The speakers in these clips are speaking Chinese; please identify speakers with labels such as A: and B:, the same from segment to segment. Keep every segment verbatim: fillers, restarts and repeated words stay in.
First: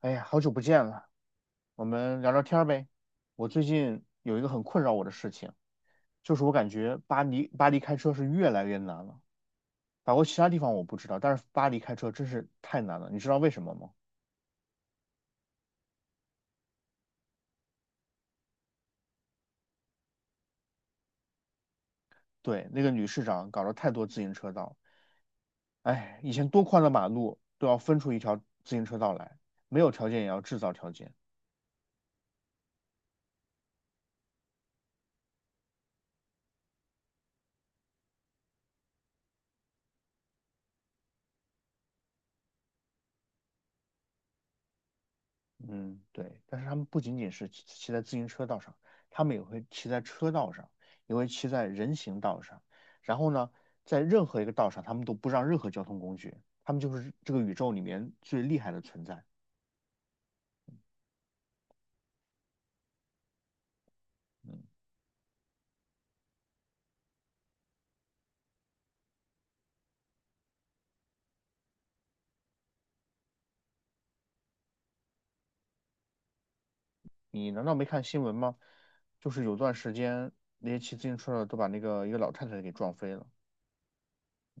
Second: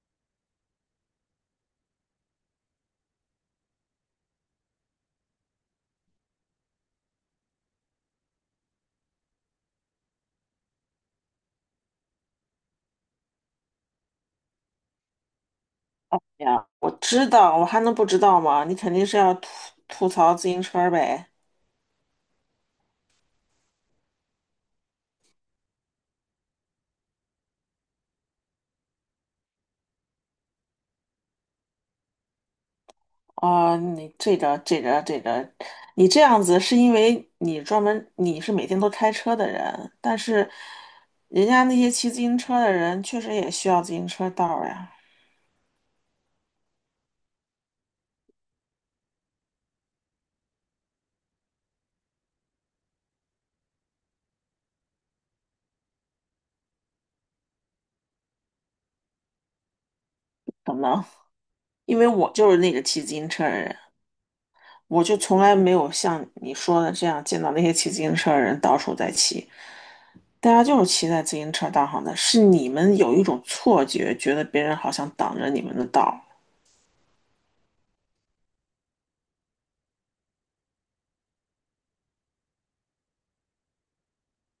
A: 哎呀，好久不见了，我们聊聊天儿呗。我最近有一个很困扰我的事情，就是我感觉巴黎巴黎开车是越来越难了。法国其他地方我不知道，但是巴黎开车真是太难了。你知道为什么吗？
B: 呀，我知道，我还能不知道吗？你肯定是要吐吐槽自行车儿呗。
A: 对，那个女市长搞了太多自行车道，哎，以前多宽的马路都要分出一条自行车道来，没有条件也要制造条件。
B: 啊、你这个这个这个，你这样子是因为你专门你是每天都开车的人，但是人家那些骑自行车的人确实也需要自行车道儿呀。
A: 嗯，对，但是他们不仅仅是骑骑在自行车道上，他们也会骑在车道上，也会骑在人行道上。然后呢，在任何一个道上，他们都不让任何交通工具，他们就是这个宇宙里面最厉害的存在。
B: 可能因为我就是那个骑自行车的人，
A: 嗯，
B: 我就从来没有像你说的这样见到那些骑自行车的人到处在骑。大家就是骑在自行车道上的，是你们有一种错觉，觉得别人好像挡着你们的道。
A: 你难道没看新闻吗？就是有段时间，那些骑自行车的都把那个一个老太太给撞飞了。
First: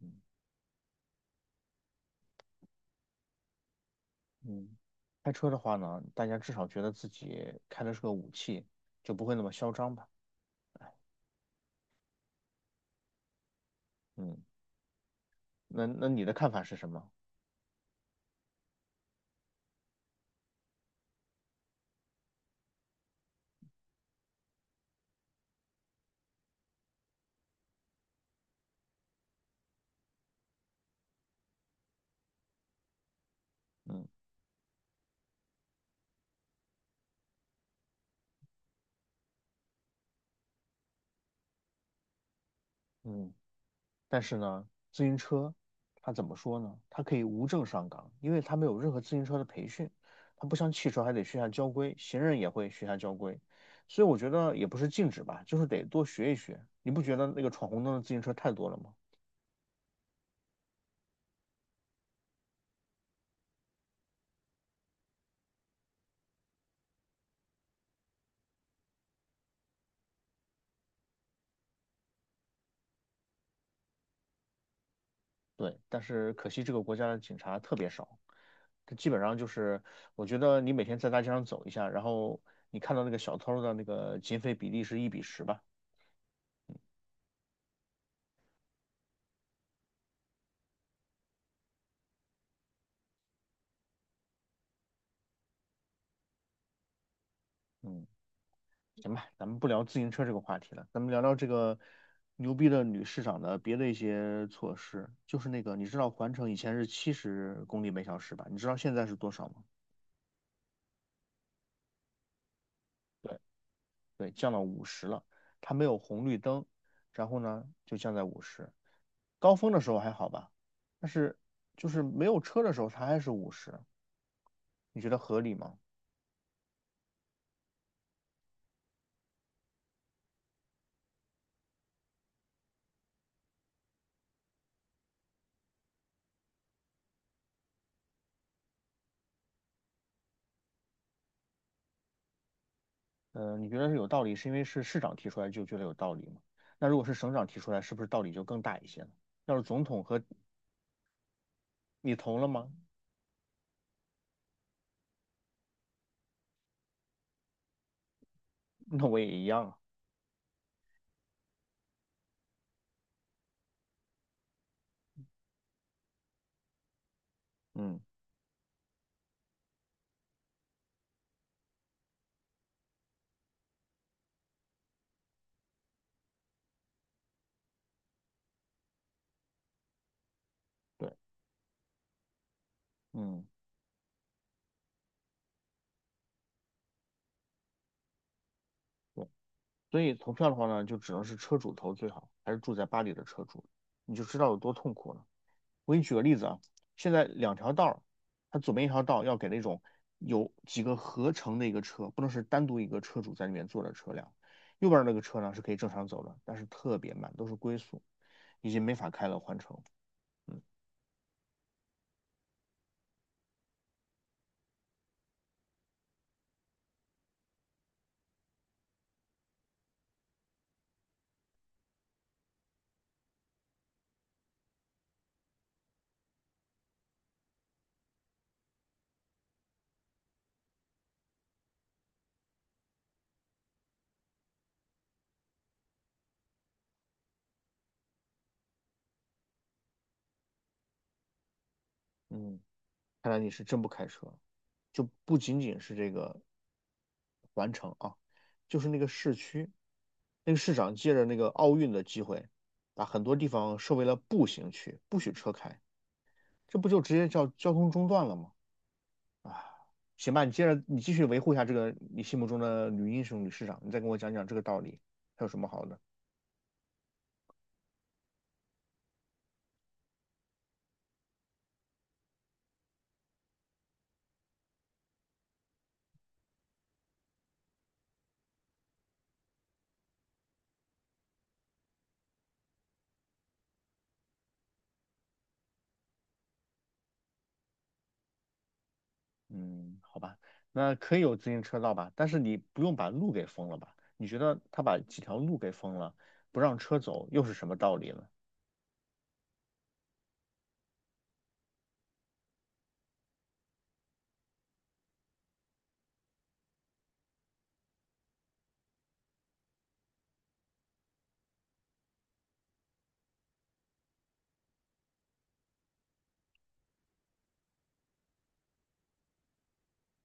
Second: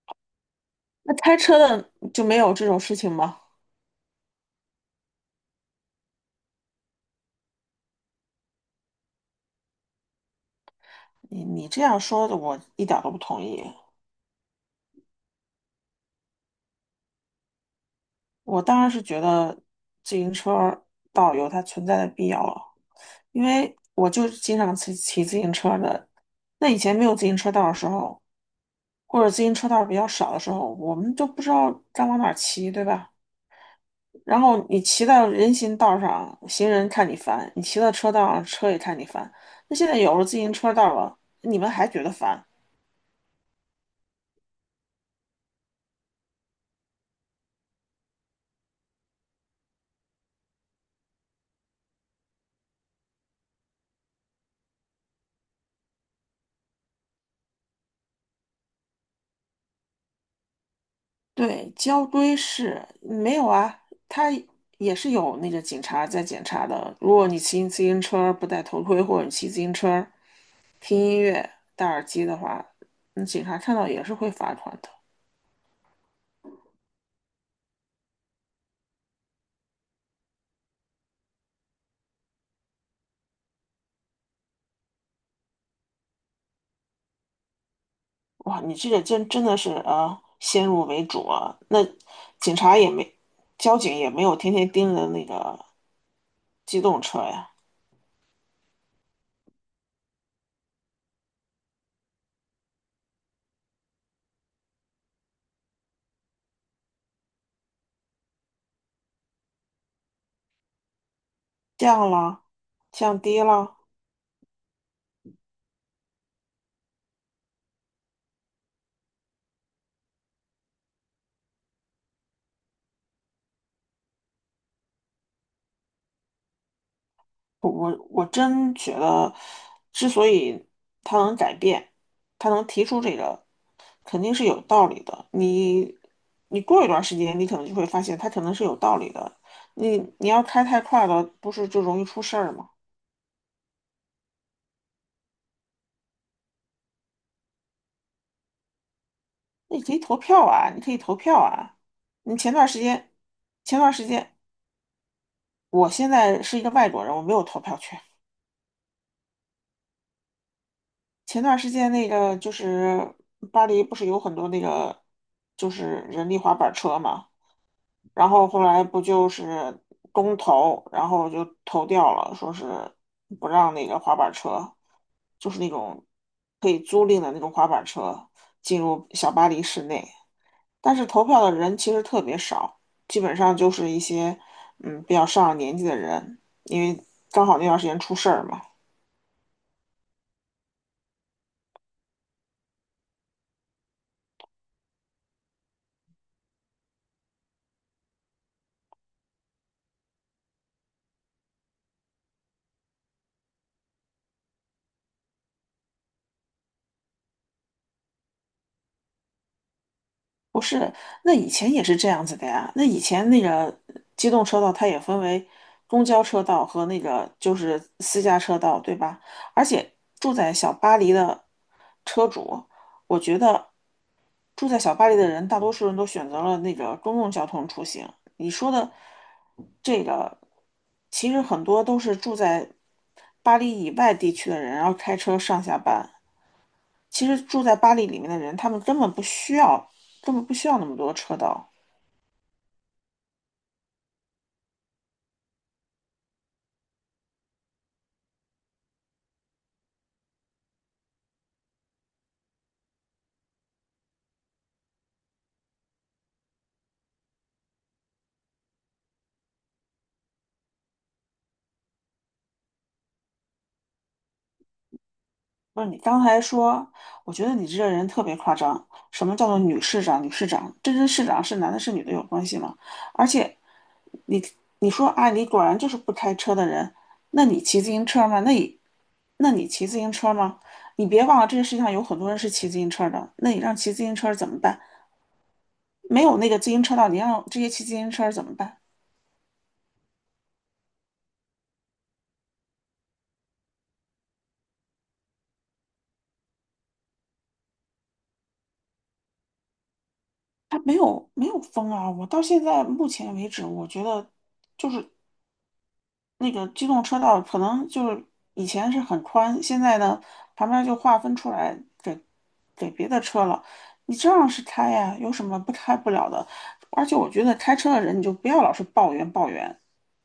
A: 嗯
B: 那开车的就没有这种事情吗？
A: 嗯，开车的话呢，大家至少觉得自己开的是个武器，就不会那么嚣张吧？
B: 你你这样说的，我一点都不同意。
A: 嗯，那那你的看法是什么？
B: 我当然是觉得自行车道有它存在的必要了，因为我就是经常骑骑自行车的。那以前没有自行车道的时候，或者自行车道比较少的时候，我们就不知道该往哪儿骑，对吧？
A: 嗯。
B: 然后你骑到人行道上，行人看你烦；你骑到车道上，车也看你烦。那现在有了自行车道了，你们还觉得烦？
A: 嗯，但是呢，自行车它怎么说呢？它可以无证上岗，因为它没有任何自行车的培训，它不像汽车还得学下交规，行人也会学下交规，所以我觉得也不是禁止吧，就是得多学一学。你不觉得那个闯红灯的自行车太多了吗？
B: 对，交规是没有啊，他也是有那个警察在检查的。如果你骑自行车不戴头盔，或者你骑自行车听音乐、戴耳机的话，那警察看到也是会罚款的。
A: 对，但是可惜这个国家的警察特别少，他基本上就是，我觉得你每天在大街上走一下，然后你看到那个小偷的那个劫匪比例是一比十吧，
B: 哇，你这个真真的是啊，先入为主啊。那警察也没，交警也没有天天盯着那个机动车呀，
A: 嗯。行吧，咱们不聊自行车这个话题了，咱们聊聊这个牛逼的女市长的别的一些措施。就是那个，你知道环城以前是七十公里每小时吧？你知道现在是多少吗？
B: 降了，降
A: 对，
B: 低了。
A: 对，降到五十了。它没有红绿灯，然后呢就降在五十。高峰的时候还好吧，但是就是没有车的时候它还是五十，你觉得合理吗？
B: 我我我真觉得，之所以他能改变，他能提出这个，肯定是有道理的。你你过一段时间，你可能就会发现他可能是有道理的。你你要开太快了，不是就容易出事儿吗？
A: 呃，你觉得是有道理，是因为是市长提出来就觉得有道理吗？那如果是省长提出来，是不是道理就更大一些了？要是
B: 那你
A: 总
B: 可以
A: 统
B: 投
A: 和
B: 票啊，你可以投票啊。
A: 你投
B: 你
A: 了
B: 前段
A: 吗？
B: 时间，前段时间，我现在是一个外国人，我没有投票权。
A: 那我也一样啊。
B: 前段时间那个就是巴黎不是有很多那个就是人力滑板车嘛，
A: 嗯，
B: 然后后来不就是公投，然后就投掉了，说是不让那个滑板车，就是那种可以租赁的那种滑板车进入小巴黎市内，但是
A: 对，
B: 投票的人其实特别少，基本
A: 嗯，
B: 上就是一些嗯比较上了年纪的人，因为刚好那段时间出事儿嘛。
A: 对。所以投票的话呢，就只能是车主投最好，还是住在巴黎的车主，你就知道有多痛苦了。我给你举个例子啊，现在两条道儿它左边一条道要给那种有几个合成的一个车，不能是单独一个车主在里面坐的车辆。右边那个车呢是可以正常走的，但是特别慢，都是龟速，已经没法开了，换乘。嗯
B: 不是，那以前也是这样子的呀。那以前那个机动车道，它也分为公交车道和那个就是私家车道，对吧？而且住在小巴黎的车主，我觉得住在小巴黎的人，大多数人都选择了那个公共交通出行。你说的这个，其实很多都是住在巴黎以外地区的人，然后开车上下班。其实住在巴黎里面的人，他们根本不需要，根本不需要那么多车道。
A: 嗯。看来你是真不开车，就不仅仅是这个环城啊，就是那个市区，那个市长借着那个奥运的机会，把很多地方设为了步行区，不许车开，这不就直接叫交通中断了吗？啊，行吧，你接着你继续维护一下这个你心目中的女英雄、女市长，你再跟我讲讲这个道理，还有什么
B: 不
A: 好
B: 是你
A: 的？
B: 刚才说，我觉得你这个人特别夸张。什么叫做女市长？女市长，这跟市长是男的是女的有关系吗？而且你你说啊，你果然就是不开车的人，那你骑自行车吗？那你那你骑自行车吗？你别忘了这个世界上有很多人是骑自行车的，那你让骑自行车怎么办？没有那个自行车道，你让这些骑自行车怎么办？
A: 嗯，好吧，那可以有自行车道吧，但是你不用把路给封了吧？你觉得他把几条路给封了，不让车走，又是什么道理呢？
B: 他没有没有风啊！我到现在目前为止，我觉得。就是。那个机动车道可能就是以前是很宽，现在呢旁边就划分出来给给别的车了。你照样是开呀，有什么不开不了的？而且我觉得开车的人你就不要老是抱怨抱怨。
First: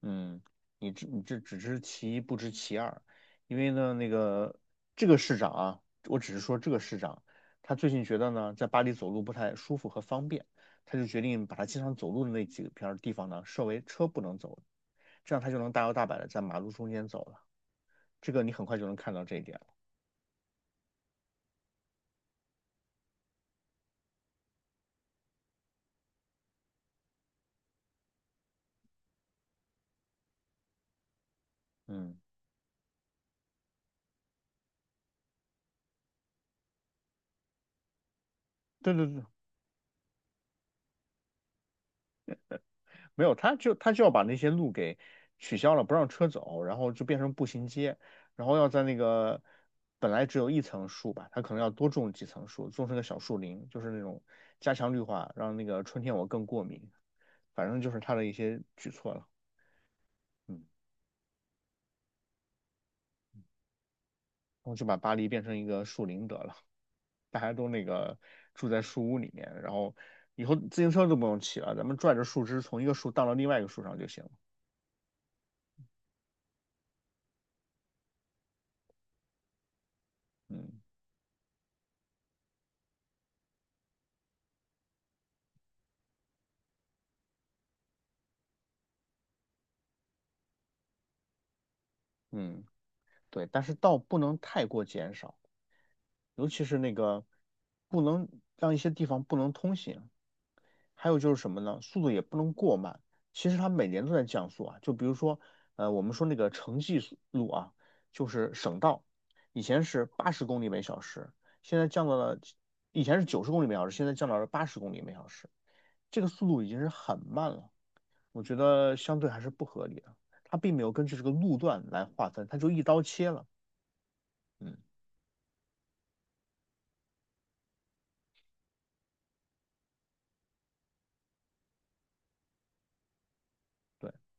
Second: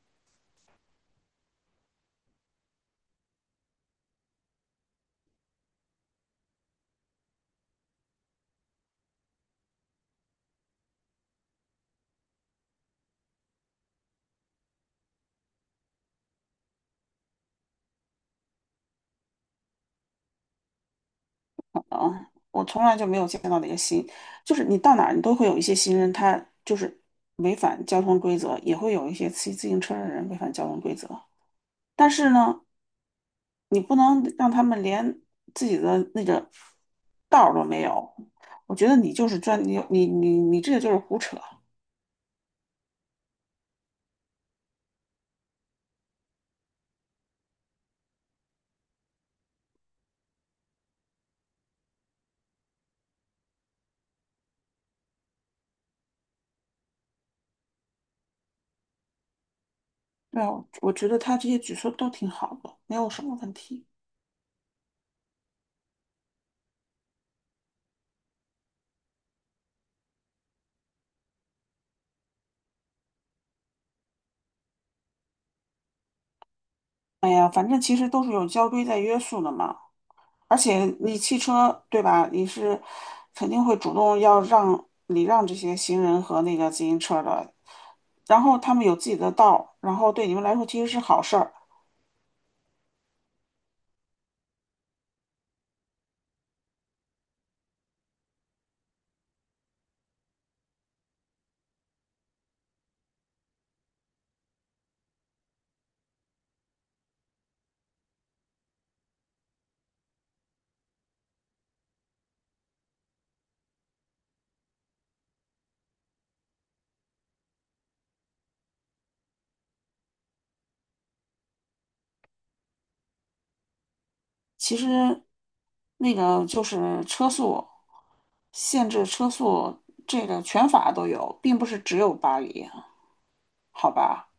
A: 嗯，你这你这只知其一不知其二，因为呢，那个这个市长啊，我只是说这个市长，他最近觉得呢，在巴黎走路不太舒服和方便，他就决定把他经常走路的那几片儿地方呢，设为车不能走，这样他就能大摇大摆的在马路中间走了。这个你很快就能看到这一点了。
B: 嗯，我从来就没有见到那个新，就是你到哪儿你都会有一些行人，他就是违反交通规则，也会有一些骑自行车的人违反交通规则。但
A: 嗯，
B: 是呢，你不能让他们连自己的那个道儿都没有。我觉
A: 对
B: 得
A: 对
B: 你
A: 对，
B: 就是专你你你你这个就是胡扯。
A: 没有，他就他就要把那些路给取消了，不让车走，然后就变成步行街，然后要在那个本来只有一层树吧，他可能要多种几层树，种成个小树林，就是那种加强绿化，让那个春天我更过敏。反正就是他的一些举措了，
B: 对啊，
A: 嗯，
B: 我觉得他这些举措都挺好的，没有什么问题。
A: 然后就把巴黎变成一个树林得了，大家都那个住在树屋里面，然后以后自行车都不用骑了，咱们拽着树枝从一个树荡到另外一个树上就行了，
B: 哎呀，反正其实都是有交规在约束的嘛。而
A: 嗯
B: 且你汽车对吧？你是肯定会主动要让礼让这些行人和那个自行车的，然后他们有自己的道儿，然后对你们来说其实是好事儿。
A: 嗯。对，但是道不能太过减少，尤其是那个不能让一些地方不能通行。还有就是什么呢？速度也不能过慢。其实它每年都在降速啊，就比如说，呃，我们说那个城际速路啊，就是省道，以前是八十公里每小时，现在降到了，以前是九十公里每小时，现在降到了八十公里每小时，这个速度已经是很慢了，我觉得相对还是不合理的。它并没有根据这个路段来划分，它就一刀切了。嗯。
B: 其实那个就是车速限制车速这个全法都有，并不是只有巴黎，好
A: 对。
B: 吧？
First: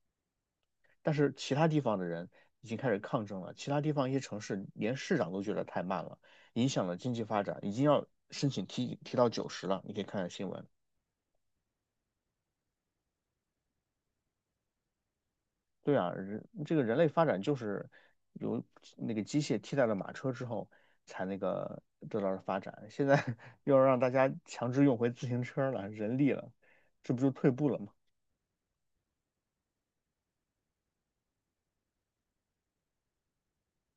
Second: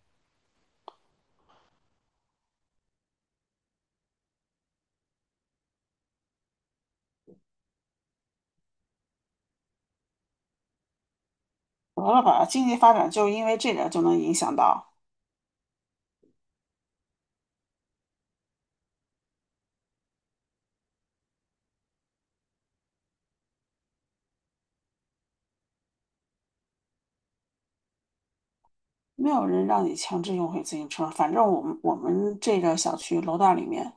A: 但是其他地方的人已经开始抗争了，其他地方一些城市连市长都觉得太慢了，影响了经济发展，已经要申请提提到九十了。你可以看看新闻。
B: 得了吧，经济发展就因为这点就能影响到，
A: 对啊，人这个人类发展就是由那个机械替代了马车之后才那个得到了发展，现在 又要让大家强制用回自行车了，人力了，这不就退步了吗？
B: 没有人让你强制用回自行车。反正我们我们这个小区楼道里面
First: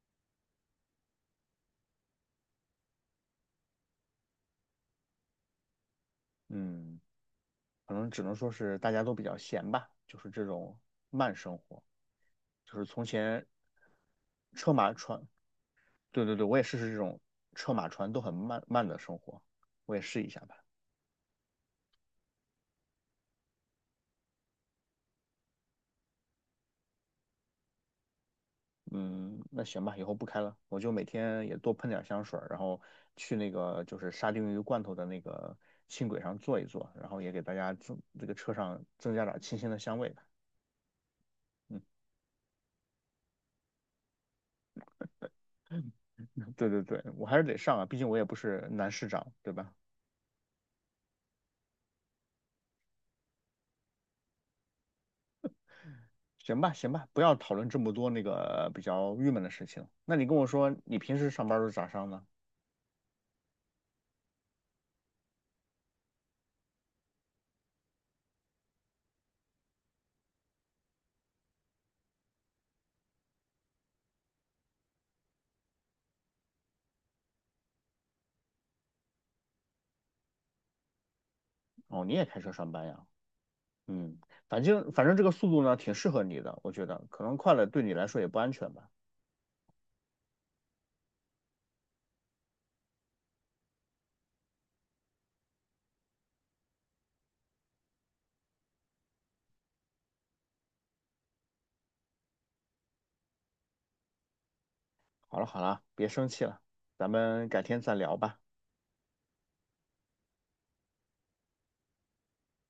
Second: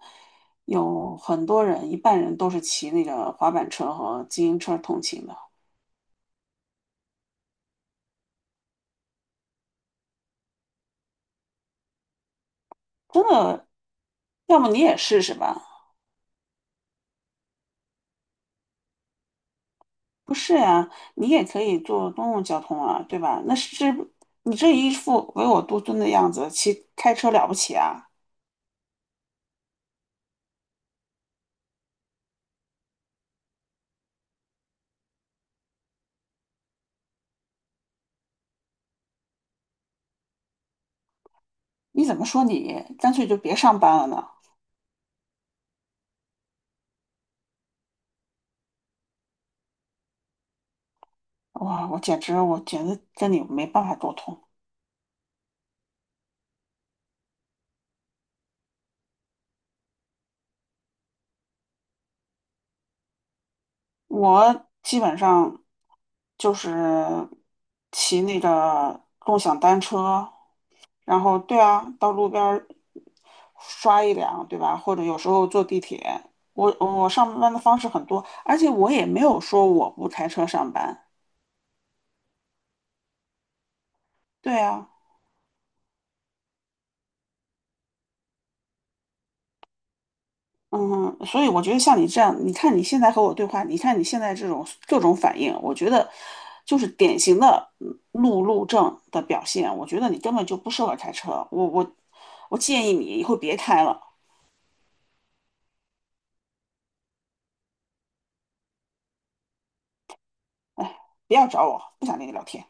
B: 有很多人，一半人都是骑那个滑板车和自行车通勤的，
A: 嗯，可能只能说是大家都比较闲吧，就是这种慢生活，就是从
B: 真
A: 前
B: 的。要么
A: 车
B: 你
A: 马
B: 也试
A: 船，
B: 试吧？
A: 对对对，我也试试这种车马船都很慢慢的生活，我也试一
B: 不
A: 下
B: 是
A: 吧。
B: 呀，你也可以坐公共交通啊，对吧？那是你这一副唯我独尊的样子，骑开车了不起啊？
A: 嗯，那行吧，以后不开了，我就每天也多喷点香水儿然后去那个就是沙丁鱼罐头的那个轻轨上坐一坐，然后也给大家增这个车上增加点儿清新的香味吧。嗯，
B: 你怎么说你干脆就别上班了呢？
A: 对对对，我还是得上啊，毕竟我也不是男市长，对吧？
B: 哇，我简直，我简直跟你没办法沟通。
A: 行吧，行吧，不要讨论这么多那个比较郁闷的事情。那你跟我说，你平时上班都是咋上呢？
B: 我基本上就是骑那个共享单车，然后对啊，到路边儿刷一辆，对吧？或者有时候坐地铁。我我上班的方式很多，而且我也没有说我不开车上班。
A: 哦，你也开车上班呀？嗯，
B: 对
A: 反
B: 啊。
A: 正反正这个速度呢，挺适合你的，我觉得可能快了对你来说也不安全吧。
B: 嗯，所以我觉得像你这样，你看你现在和我对话，你看你现在这种各种反应，我觉得就是典型的嗯路怒症的表现。我觉得你根本就不适合开车，我我我建议你以后别开了，
A: 好了好了，别生气了，咱们改天再聊吧。
B: 不要找我，不想跟你聊天。